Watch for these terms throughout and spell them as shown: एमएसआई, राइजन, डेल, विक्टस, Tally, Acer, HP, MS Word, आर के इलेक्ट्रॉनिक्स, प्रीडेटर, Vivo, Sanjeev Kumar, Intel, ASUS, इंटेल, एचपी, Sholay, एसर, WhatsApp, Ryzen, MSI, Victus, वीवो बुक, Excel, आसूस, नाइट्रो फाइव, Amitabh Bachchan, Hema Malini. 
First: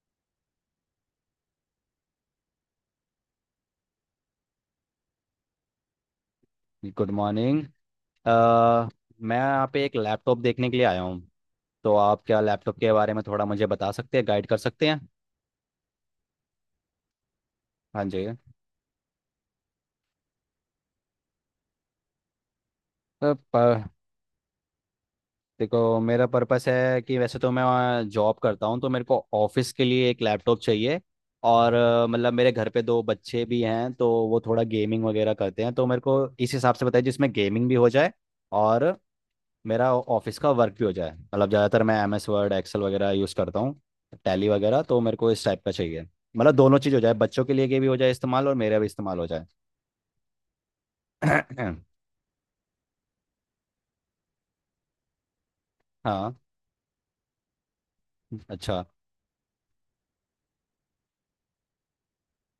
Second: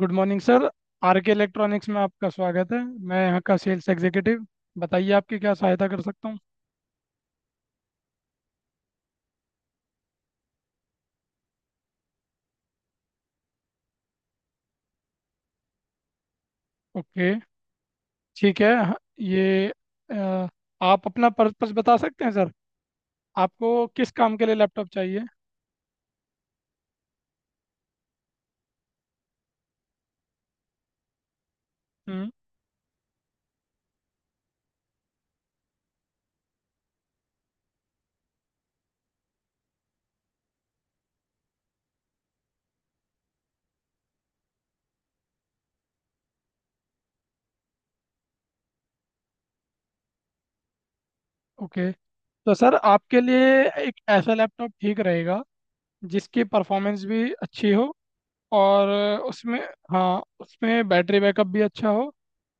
Good morning sir. आर के इलेक्ट्रॉनिक्स में आपका स्वागत है। मैं यहाँ का सेल्स एग्जीक्यूटिव, बताइए आपकी क्या सहायता कर सकता हूँ। Good morning. uh, मैं यहाँ पे एक लैपटॉप देखने के लिए आया हूँ। तो आप क्या लैपटॉप के बारे में थोड़ा मुझे बता सकते हैं, गाइड कर सकते हैं? ओके, हाँ जी। ठीक है। ये अ, आप अपना पर्पस बता सकते हैं सर। तो प- आपको किस काम के लिए लैपटॉप चाहिए। देखो, मेरा पर्पस है कि वैसे तो मैं जॉब करता हूँ, तो मेरे को ऑफिस के लिए एक लैपटॉप चाहिए। और हम्म। मतलब मेरे घर पे दो बच्चे भी हैं, तो वो थोड़ा गेमिंग वगैरह करते हैं, तो मेरे को इस हिसाब से बताइए जिसमें गेमिंग भी हो जाए और मेरा ऑफिस का वर्क भी हो जाए। मतलब ज़्यादातर मैं MS वर्ड, एक्सेल वगैरह यूज़ करता हूँ, टैली वगैरह। तो मेरे को इस टाइप का चाहिए। मतलब दोनों चीज़ हो जाए, बच्चों के लिए के भी हो जाए इस्तेमाल और मेरा भी इस्तेमाल हो जाए। ओके, तो सर आपके लिए एक ऐसा लैपटॉप ठीक रहेगा हाँ। जिसकी परफॉर्मेंस भी अच्छी हो, अच्छा। और उसमें हाँ उसमें बैटरी बैकअप भी अच्छा हो,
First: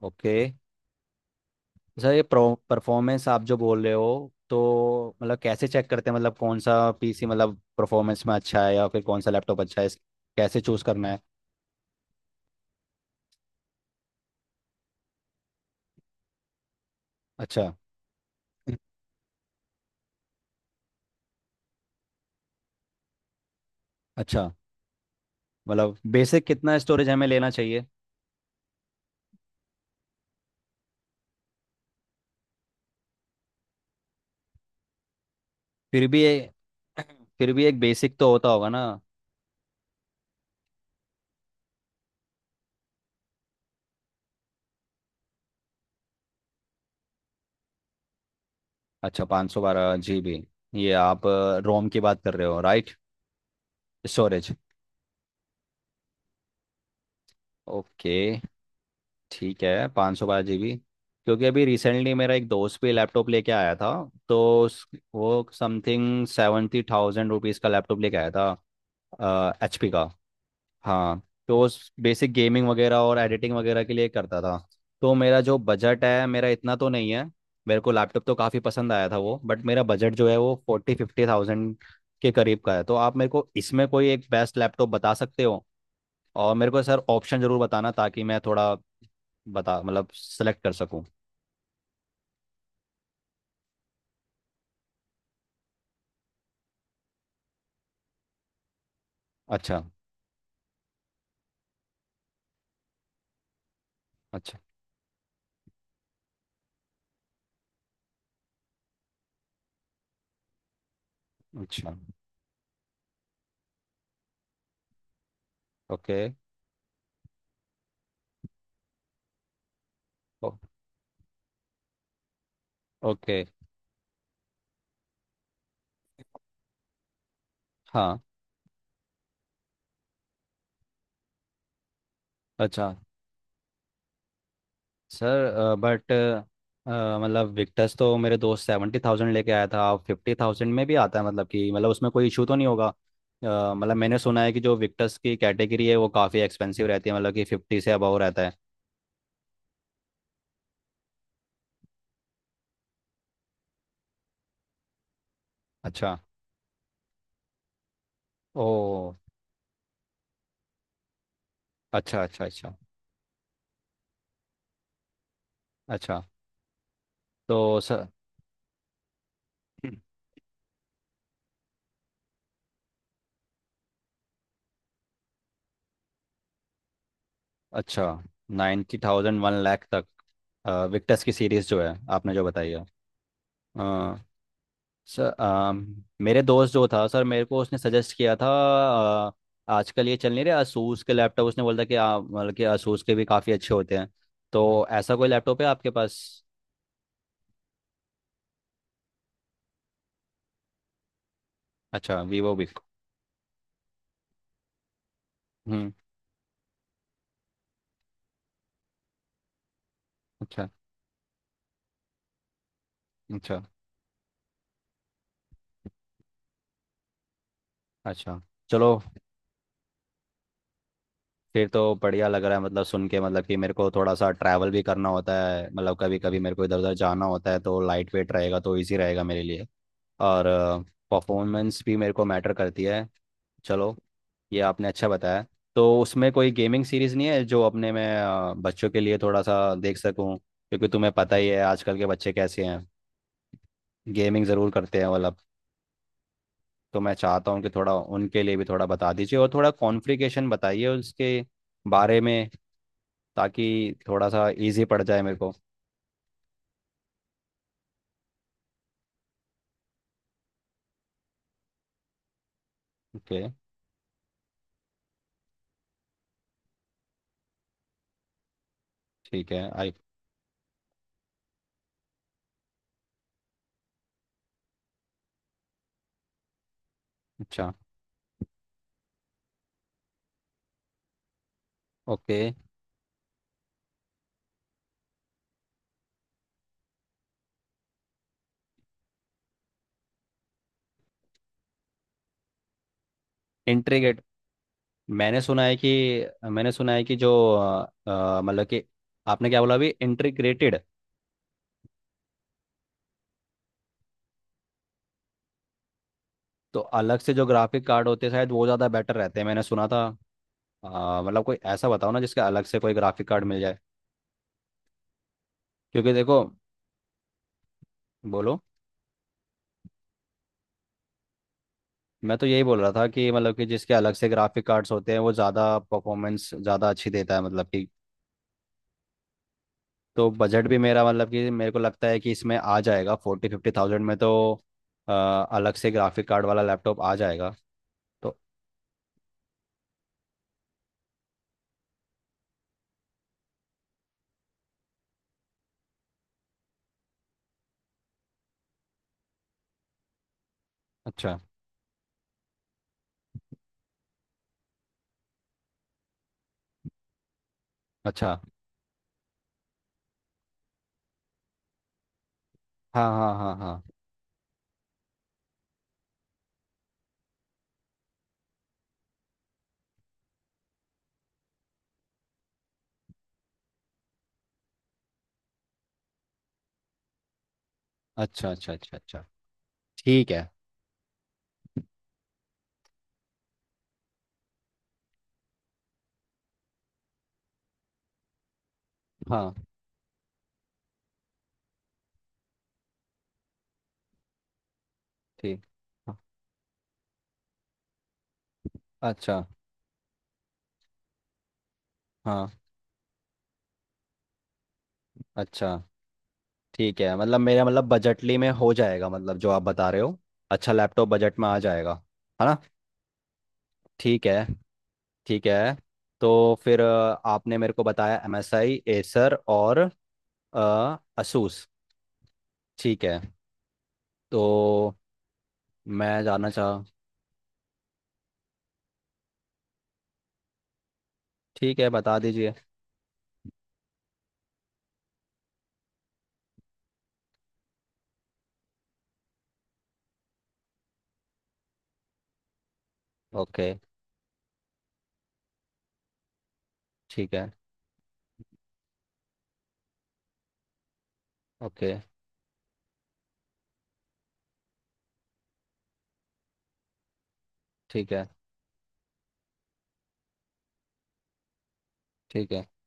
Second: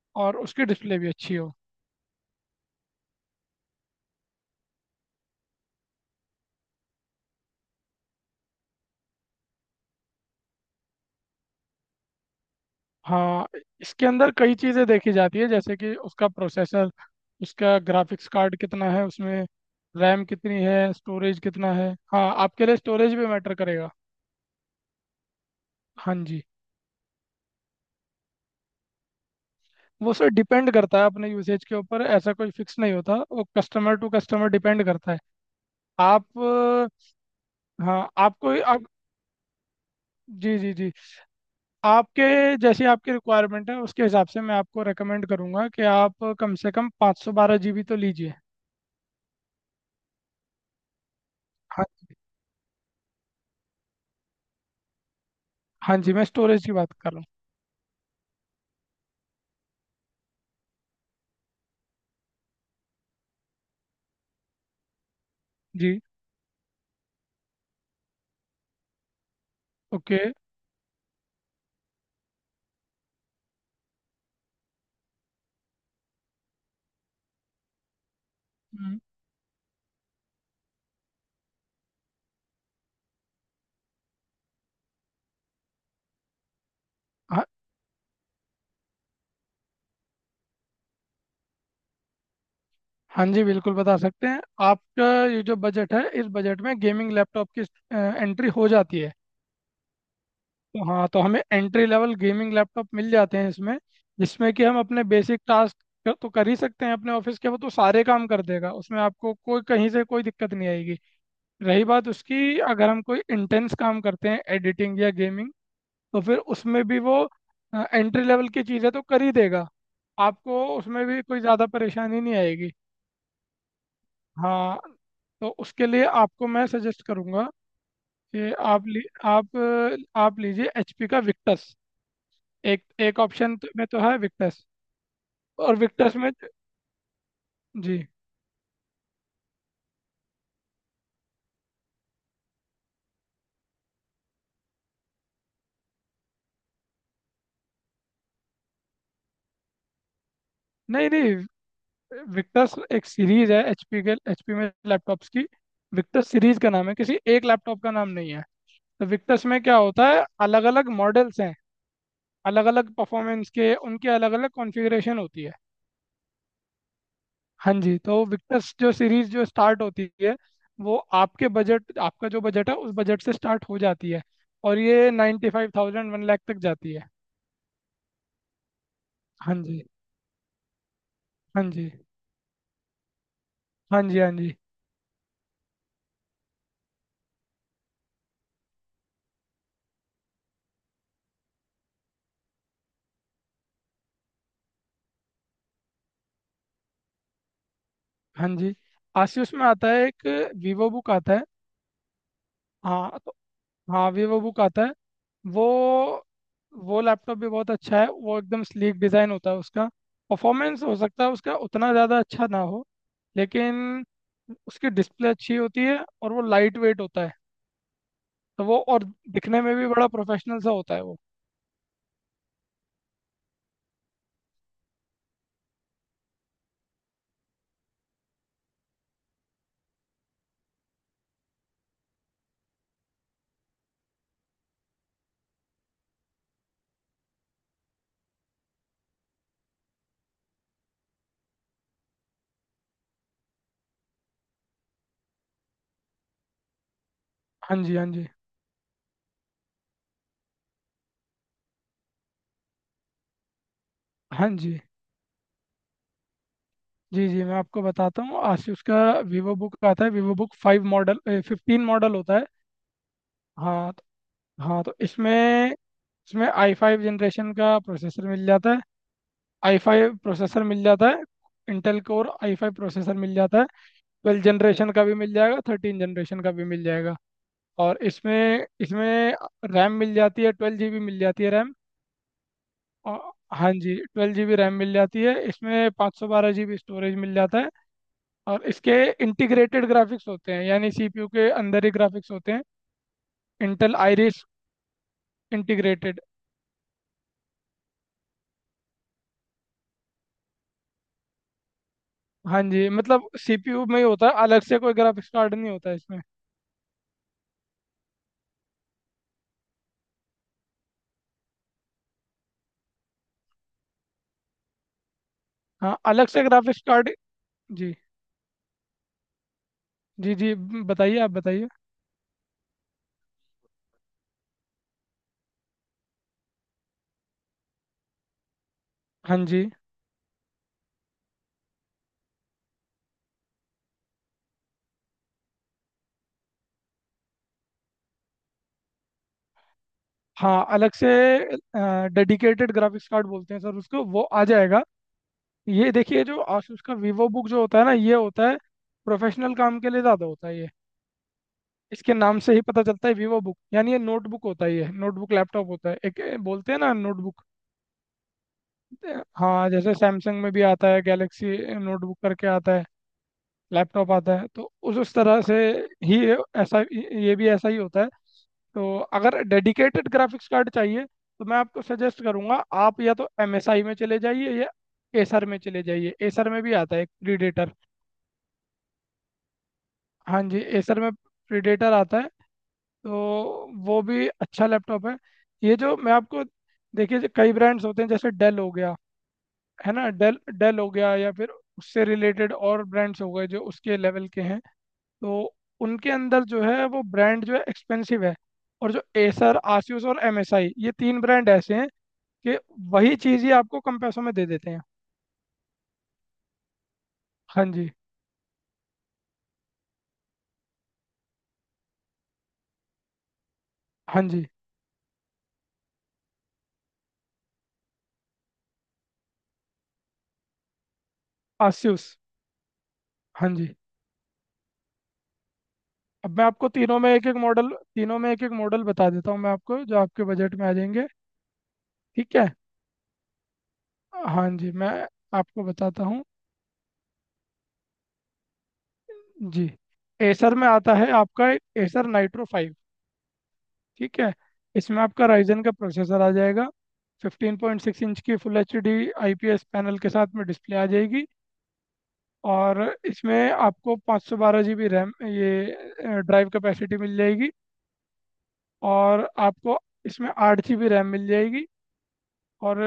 ओके। और उसकी डिस्प्ले भी अच्छी हो। सर, ये परफॉर्मेंस आप जो बोल रहे हो, तो मतलब कैसे चेक करते हैं? मतलब कौन सा पीसी, मतलब परफॉर्मेंस में अच्छा है या फिर कौन सा लैपटॉप अच्छा है? कैसे चूज़ करना है? हाँ, इसके अंदर कई चीज़ें देखी जाती है, जैसे कि उसका प्रोसेसर, अच्छा। उसका ग्राफिक्स कार्ड कितना है उसमें, रैम कितनी है, स्टोरेज कितना है। हाँ, आपके लिए स्टोरेज भी मैटर करेगा। अच्छा, मतलब हाँ जी, बेसिक कितना स्टोरेज हमें लेना चाहिए? वो सर डिपेंड करता है अपने यूसेज के ऊपर, ऐसा कोई फिक्स नहीं होता, वो कस्टमर टू कस्टमर डिपेंड करता है। फिर भी आप ये फिर भी एक अ, हाँ बेसिक तो होता आपको होगा ना। आप जी जी जी आपके जैसी आपकी रिक्वायरमेंट है उसके हिसाब से मैं आपको रेकमेंड करूंगा कि आप कम से कम 512 जीबी तो लीजिए। अच्छा, 512 GB। ये आप हाँ रोम की जी। बात कर रहे हो, राइट? स्टोरेज। हाँ जी, मैं स्टोरेज की बात कर रहा हूँ। ओके। ठीक है, 512 GB। क्योंकि अभी रिसेंटली मेरा एक दोस्त भी लैपटॉप लेके आया था। तो वो जी। समथिंग 70,000 रुपीज़ का लैपटॉप लेके आया था एचपी का। ओके। हाँ, तो उस बेसिक गेमिंग वगैरह और एडिटिंग वगैरह के लिए करता था। तो मेरा जो बजट है, मेरा इतना तो नहीं है। मेरे को लैपटॉप तो काफ़ी पसंद हम्म। आया था वो, बट मेरा बजट जो है वो 40-50,000 के करीब का है। तो आप मेरे को इसमें कोई एक बेस्ट लैपटॉप बता सकते हो? और मेरे को सर ऑप्शन हाँ। ज़रूर बताना, ताकि मैं थोड़ा बता मतलब सेलेक्ट कर सकूँ। हाँ जी, बिल्कुल बता सकते हैं। आपका ये जो बजट है, इस बजट में गेमिंग लैपटॉप की एंट्री हो जाती है। अच्छा। तो हाँ, तो हमें एंट्री लेवल गेमिंग लैपटॉप मिल जाते हैं इसमें, जिसमें अच्छा। कि हम अपने बेसिक टास्क तो कर ही सकते हैं। अपने ऑफिस के वो तो सारे काम कर देगा, उसमें आपको कोई कहीं से कोई दिक्कत नहीं आएगी। रही अच्छा। बात उसकी, अगर हम कोई इंटेंस काम करते हैं एडिटिंग या गेमिंग, ओके। तो फिर उसमें भी वो एंट्री लेवल की चीज़ें तो कर ही देगा, ओ- आपको उसमें भी कोई ज़्यादा परेशानी नहीं आएगी। ओके। हाँ, तो उसके लिए आपको मैं सजेस्ट करूंगा हाँ। कि आप लीजिए एचपी का विक्टस। एक अच्छा। एक ऑप्शन तो में तो है विक्टस, सर, और बट विक्टस में मतलब विक्टर्स जी तो मेरे दोस्त 70,000 लेके आया था। आप 50,000 में भी आता है, मतलब कि मतलब उसमें कोई इशू तो नहीं होगा? मतलब मैंने सुना है कि जो विक्टर्स की कैटेगरी है वो काफ़ी एक्सपेंसिव रहती है, मतलब कि 50 से अबव रहता है। नहीं नहीं, विक्टस एक सीरीज है एचपी के, एचपी में लैपटॉप्स की। अच्छा। विक्टस सीरीज का नाम है, किसी एक लैपटॉप का नाम नहीं है। तो ओ, विक्टस में क्या होता है, अलग अलग मॉडल्स हैं, अच्छा। अच्छा। अलग अच्छा। अलग परफॉर्मेंस के, उनके अलग अलग कॉन्फ़िगरेशन होती है। अच्छा। हाँ तो जी, सर, तो विक्टर्स जो सीरीज जो स्टार्ट होती है वो आपके बजट आपका जो बजट है उस बजट से स्टार्ट हो जाती है, और ये 95,000 1 लाख तक जाती है। अच्छा, नाइन्टी थाउजेंड वन हाँ जी। लाख तक विक्टर्स की हाँ सीरीज़ जो जी। है आपने जो बताई हाँ जी। है। हाँ जी। सर मेरे दोस्त जो था सर, मेरे को उसने सजेस्ट किया था। अ, आजकल ये चल नहीं रहे asus के लैपटॉप, उसने बोला था कि मतलब कि asus के भी काफ़ी अच्छे होते हैं। तो ऐसा कोई लैपटॉप है आपके पास? हाँ जी, आसियोस में आता है एक वीवो बुक आता है। अच्छा, वीवो भी। हाँ तो हाँ, वीवो बुक आता है। वो हम्म। वो लैपटॉप भी बहुत अच्छा है, वो एकदम स्लीक डिज़ाइन होता है उसका। अच्छा। परफॉर्मेंस हो सकता है उसका उतना ज़्यादा अच्छा ना हो, अच्छा। लेकिन उसकी डिस्प्ले अच्छी होती है, और वो लाइट वेट होता है। अच्छा। तो वो चलो। और दिखने में भी बड़ा प्रोफेशनल सा होता है वो। फिर तो बढ़िया लग रहा है मतलब सुन के। मतलब कि मेरे को थोड़ा सा ट्रैवल भी करना होता है, मतलब कभी कभी मेरे को इधर उधर जाना होता है, तो लाइट वेट रहेगा तो इजी रहेगा मेरे लिए। और परफॉर्मेंस भी मेरे को मैटर करती है। चलो, ये आपने अच्छा बताया। तो उसमें कोई गेमिंग सीरीज़ नहीं है जो अपने मैं बच्चों के लिए थोड़ा सा देख सकूं? क्योंकि तुम्हें पता ही है आजकल के बच्चे कैसे हैं, गेमिंग ज़रूर करते हैं मतलब। तो मैं चाहता हूँ कि हाँ थोड़ा जी। हाँ जी। उनके लिए भी थोड़ा बता दीजिए और थोड़ा कॉन्फ्लिकेशन बताइए उसके बारे में, ताकि थोड़ा सा हाँ जी, इजी पड़ जाए मेरे को। जी जी, मैं आपको बताता हूँ आसूस का वीवो बुक आता है, वीवो बुक five model fifteen model होता है। ओके। हाँ तो- हाँ तो इसमें, इसमें आई फाइव जनरेशन का प्रोसेसर मिल जाता है, ठीक है। आई आई फाइव प्रोसेसर मिल जाता है, इंटेल Core i five processor मिल जाता है। ट्वेल्व जनरेशन का भी मिल जाएगा, थर्टीन जनरेशन का भी मिल जाएगा। अच्छा। और इसमें इसमें रैम मिल जाती है, ट्वेल्व जी बी मिल जाती है रैम। ओके। और हाँ जी, ट्वेल्व जी बी रैम मिल जाती है इसमें, 512 जी बी स्टोरेज मिल जाता है। और इसके इंटीग्रेटेड ग्राफिक्स होते हैं, यानी सीपीयू के अंदर ही ग्राफिक्स होते हैं, इंटेल इंट्रीगेट आइरिस मैंने सुना है कि इंटीग्रेटेड। मैंने सुना है कि जो मतलब कि आपने क्या बोला अभी? इंटीग्रेटेड? हाँ जी, मतलब सीपीयू में ही होता है, अलग से कोई ग्राफिक्स कार्ड नहीं होता इसमें। तो अलग से जो ग्राफिक कार्ड होते हैं शायद वो ज़्यादा बेटर रहते हैं, मैंने सुना था। मतलब कोई ऐसा बताओ ना जिसका अलग से कोई ग्राफिक कार्ड मिल जाए। हाँ, क्योंकि अलग देखो। से ग्राफिक्स कार्ड। जी बोलो। जी जी, बताइए आप बताइए। मैं तो यही बोल रहा था कि मतलब कि जिसके अलग से ग्राफिक कार्ड्स होते हैं, वो ज़्यादा परफॉर्मेंस ज़्यादा अच्छी देता है, मतलब कि। हाँ जी, तो बजट भी मेरा, मतलब कि मेरे को लगता है कि इसमें आ जाएगा 40-50,000 में, तो अ, अलग से ग्राफिक कार्ड वाला लैपटॉप आ जाएगा तो। हाँ अलग से डेडिकेटेड ग्राफिक्स कार्ड बोलते हैं सर उसको, वो आ जाएगा। ये देखिए, जो आसूस का वीवो बुक जो होता है ना ये होता है प्रोफेशनल काम के लिए, ज़्यादा होता है ये। अच्छा। इसके नाम से ही पता चलता है वीवो बुक, यानी ये नोटबुक होता ही है, नोटबुक लैपटॉप होता है एक, ए, बोलते हैं ना नोटबुक। अच्छा। हाँ, जैसे सैमसंग में भी आता है गैलेक्सी नोटबुक करके आता है, हाँ, हाँ, हाँ, हाँ। लैपटॉप आता है। तो उस तरह से ही ऐसा ये भी ऐसा ही होता है। तो अगर डेडिकेटेड ग्राफिक्स कार्ड चाहिए, तो मैं आपको सजेस्ट करूंगा आप या तो MSI में चले जाइए या एसर में चले जाइए, एसर में भी आता है एक प्रीडेटर। अच्छा, अच्छा, अच्छा, अच्छा। ठीक हाँ है। जी, एसर में प्रीडेटर आता है, तो वो भी अच्छा लैपटॉप है। ये जो मैं आपको देखिए, जो कई ब्रांड्स होते हैं जैसे डेल हो गया, हाँ। है ना, डेल डेल हो गया, या फिर उससे रिलेटेड और ब्रांड्स हो गए जो उसके लेवल के हैं, तो ठीक। उनके हाँ, अंदर जो है वो ब्रांड जो है एक्सपेंसिव है। और जो अच्छा। एसर, आसूस और एमएसआई, ये तीन ब्रांड ऐसे हैं हाँ। कि वही चीज़ ही आपको कम पैसों में दे देते हैं। अच्छा। ठीक है, मतलब हाँ मेरा मतलब जी। बजटली में हो जाएगा, मतलब जो आप बता रहे हो। अच्छा लैपटॉप बजट में आ जाएगा, है ना? हाँ ठीक है। जी। ठीक है। तो फिर आपने मेरे को बताया MSI, एसर और असूस। आसूस। ठीक है। हाँ जी। तो मैं अब मैं जाना आपको चाह तीनों में एक एक मॉडल तीनों में एक एक मॉडल बता देता हूँ मैं आपको, जो आपके बजट में आ जाएंगे। ठीक है, बता ठीक है, दीजिए। हाँ जी, मैं आपको बताता हूँ। जी, एसर में आता है आपका एसर नाइट्रो फाइव। ओके। ठीक है, इसमें आपका राइजन का प्रोसेसर आ जाएगा। ठीक है। 15.6 इंच की full H D I P S panel के साथ में डिस्प्ले आ जाएगी। ओके। और इसमें आपको 512 GB रैम ये ड्राइव कैपेसिटी मिल जाएगी। ठीक है। और आपको इसमें 8 GB रैम मिल जाएगी। ठीक है। और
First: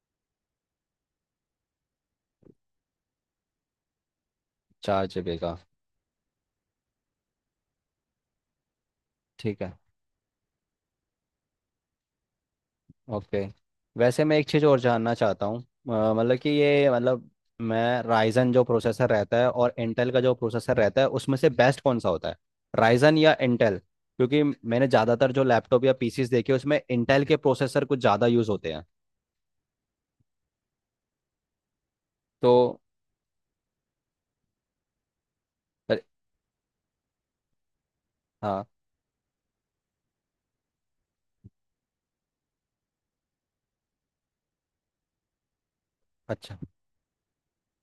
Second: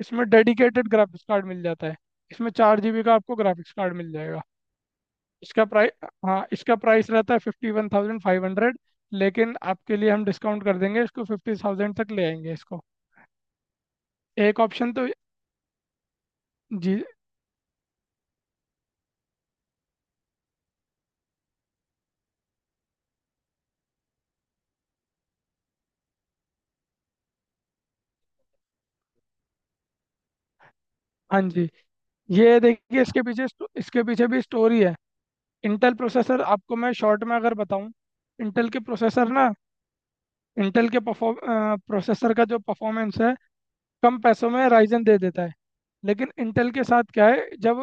इसमें डेडिकेटेड ग्राफिक्स कार्ड मिल जाता है, इसमें 4 GB का आपको ग्राफिक्स कार्ड मिल जाएगा। 4 GB का? इसका प्राइस, हाँ इसका प्राइस रहता है 51,500, लेकिन ठीक है। आपके लिए हम डिस्काउंट कर देंगे, इसको 50,000 तक ले आएंगे इसको। ओके। वैसे मैं एक एक चीज़ और ऑप्शन तो जानना चाहता हूँ। मतलब कि ये जी, मतलब मैं, राइजन जो प्रोसेसर रहता है और इंटेल का जो प्रोसेसर रहता है, उसमें से बेस्ट कौन सा होता है? राइजन या इंटेल? क्योंकि मैंने ज़्यादातर जो लैपटॉप या पीसीस देखे, उसमें इंटेल के प्रोसेसर कुछ ज़्यादा यूज़ होते हैं हाँ जी, ये तो। देखिए इसके पीछे इसके पीछे भी स्टोरी है। इंटेल अरे! प्रोसेसर आपको मैं शॉर्ट में अगर बताऊं, हाँ। इंटेल के प्रोसेसर ना, इंटेल के परफॉर्म प्रोसेसर का जो परफॉर्मेंस है कम पैसों में राइजन दे देता है। लेकिन अच्छा। इंटेल के साथ क्या है, जब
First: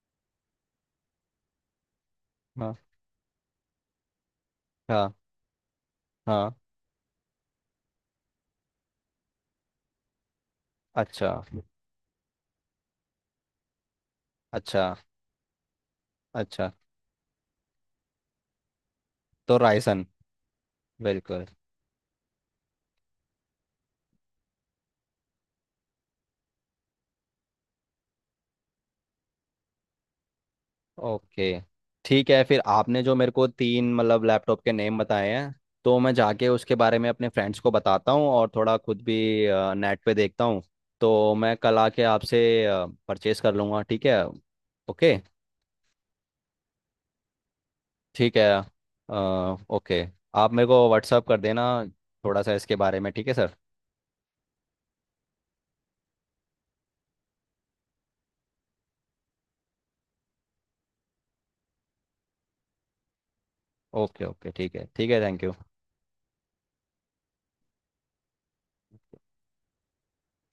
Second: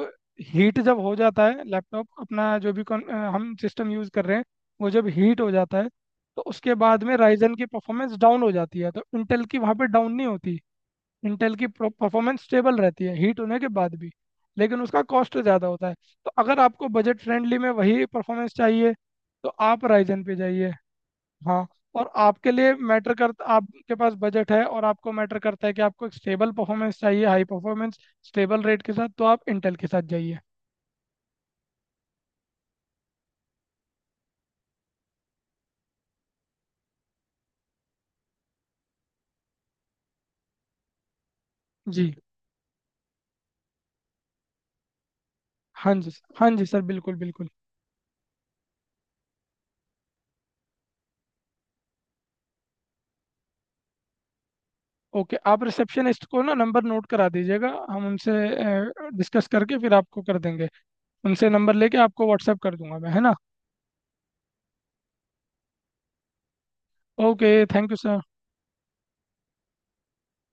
हीट जब हो जाता है लैपटॉप, अपना जो हाँ, भी हम सिस्टम यूज़ कर रहे हैं वो जब हाँ, हीट हो जाता है, तो हाँ। उसके बाद में राइजन की परफॉर्मेंस डाउन हो जाती है, तो इंटेल की वहाँ पे डाउन नहीं होती। अच्छा। इंटेल की परफॉर्मेंस स्टेबल रहती है हीट होने के बाद भी, लेकिन अच्छा। उसका कॉस्ट ज़्यादा होता है। तो अगर अच्छा। आपको बजट फ्रेंडली में वही परफॉर्मेंस चाहिए, तो तो आप रायसन। राइजन पे जाइए। बिल्कुल। हाँ, और आपके लिए मैटर करता आपके पास बजट है, और आपको मैटर करता है कि आपको एक स्टेबल परफॉर्मेंस चाहिए, हाई परफॉर्मेंस स्टेबल रेट के साथ, तो आप इंटेल के साथ जाइए। ओके। ठीक है, फिर आपने जो मेरे को तीन मतलब लैपटॉप के नेम बताए हैं, तो मैं जाके उसके बारे में अपने फ्रेंड्स को बताता हूँ और थोड़ा खुद भी नेट पे देखता हूँ, तो मैं कल आके जी। आपसे परचेस कर लूँगा, ठीक है? ओके। हाँ जी सर, हाँ जी सर, बिल्कुल बिल्कुल। ठीक है। ओके। आप मेरे को व्हाट्सअप कर देना थोड़ा सा इसके बारे में, ठीक है सर? ओके, आप रिसेप्शनिस्ट को ना नंबर नोट करा दीजिएगा, हम उनसे डिस्कस करके फिर आपको कर देंगे, उनसे नंबर लेके आपको व्हाट्सएप कर दूंगा मैं, है ना। ओके। ओके। ठीक है। ठीक है। Thank you. Okay, thank you sir.